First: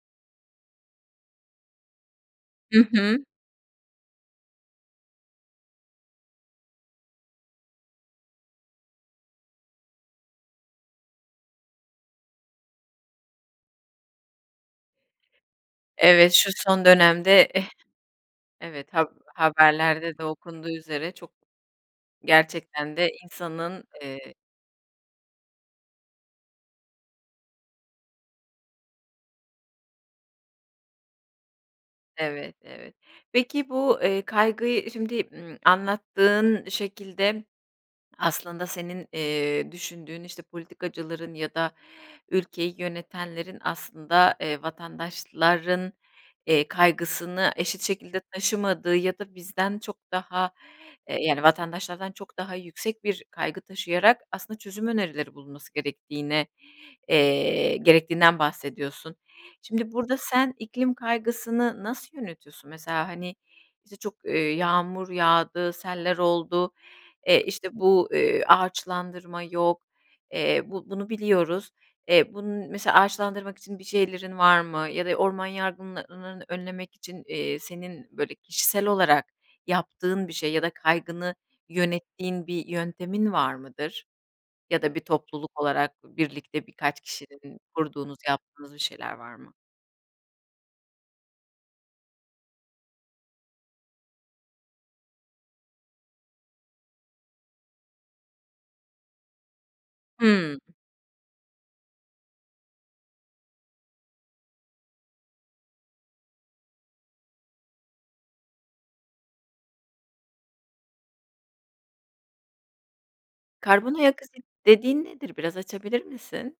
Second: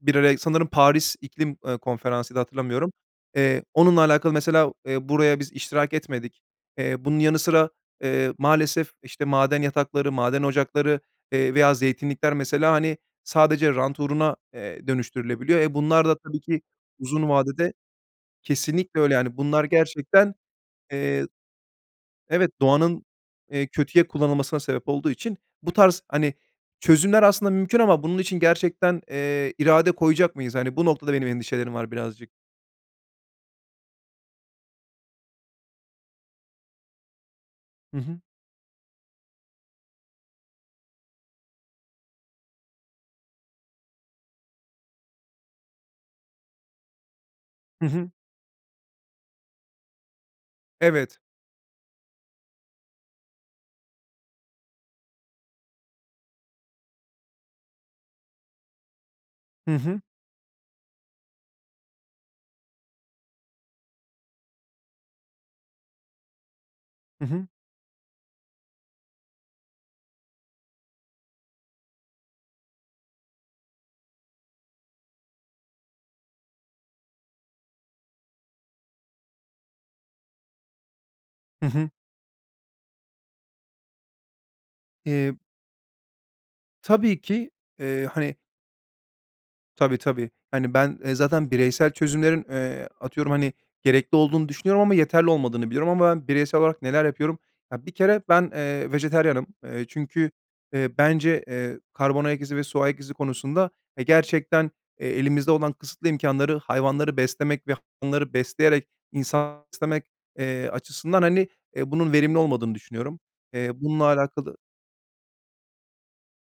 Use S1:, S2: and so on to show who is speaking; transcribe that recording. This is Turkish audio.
S1: Bir ara sanırım Paris İklim, eee, Konferansı'ydı,
S2: Hı
S1: hatırlamıyorum.
S2: hı.
S1: Eee, onunla alakalı mesela, eee, buraya biz iştirak etmedik. Eee, bunun yanı sıra, eee, maalesef, işte, maden yatakları, maden ocakları, eee, veya zeytinlikler mesela, hani, sadece rant uğruna, eee, dönüştürülebiliyor. Eee, bunlar da
S2: Evet,
S1: tabii
S2: şu
S1: ki
S2: son
S1: uzun
S2: dönemde
S1: vade
S2: eh
S1: de
S2: Evet
S1: Kesinlikle
S2: hab
S1: öyle. Yani bunlar
S2: haberlerde de
S1: gerçekten,
S2: okunduğu üzere
S1: eee
S2: çok,
S1: Evet,
S2: gerçekten
S1: doğanın,
S2: de
S1: eee,
S2: insanın
S1: kötüye
S2: eee
S1: kullanılmasına sebep olduğu için bu tarz, hani, çözümler aslında mümkün ama bunun için gerçekten, eee, irade koyacak mıyız? Hani, bu noktada benim endişelerim var birazcık.
S2: Evet, evet. Peki bu, eee, kaygıyı Şimdi, ımm, anlattığın şekilde
S1: Hı hı.
S2: aslında senin, eee, düşündüğün, işte, politikacıların ya da ülkeyi yönetenlerin aslında, eee, vatandaşların, eee, kaygısını eşit
S1: Hı hı.
S2: şekilde taşımadığı ya da bizden çok daha eee,
S1: Evet.
S2: yani vatandaşlardan çok daha yüksek bir kaygı taşıyarak aslında çözüm önerileri bulunması gerektiğine eee, gerektiğinden bahsediyorsun.
S1: Hı
S2: Şimdi
S1: hı.
S2: burada sen iklim kaygısını nasıl yönetiyorsun? Mesela, hani, bize çok, eee, yağmur yağdı, seller oldu,
S1: Hı
S2: eee,
S1: hı.
S2: işte bu, eee, ağaçlandırma yok. Eee, bu bunu biliyoruz. Eee, bunun mesela ağaçlandırmak için bir şeylerin var mı ya da orman yangınlarının önlemek için, eee, senin böyle kişisel olarak yaptığın bir şey ya da kaygını
S1: Hı hı.
S2: yönettiğin bir yöntemin var mıdır? Ya da bir
S1: Eee
S2: topluluk olarak birlikte birkaç
S1: Tabii ki,
S2: kişinin
S1: eee,
S2: kurduğunuz,
S1: hani
S2: yaptığınız bir şeyler var mı?
S1: Tabii, tabii. Hani, ben, eee, zaten bireysel çözümlerin, eee, atıyorum, hani, gerekli olduğunu düşünüyorum ama yeterli olmadığını biliyorum. Ama ben bireysel olarak neler yapıyorum? Ya, bir kere ben, eee, vejetaryenim. Eee, çünkü,
S2: Hımm.
S1: eee, bence, eee, karbon ayak izi ve su ayak izi konusunda, eee, gerçekten, eee, elimizde olan kısıtlı imkânları hayvanları beslemek ve hayvanları besleyerek insan beslemek, eee, açısından, hani, eee, bunun verimli olmadığını düşünüyorum. Eee,
S2: Karbon
S1: bununla
S2: ayak izi
S1: alakalı
S2: dediğin nedir? Biraz açabilir misin?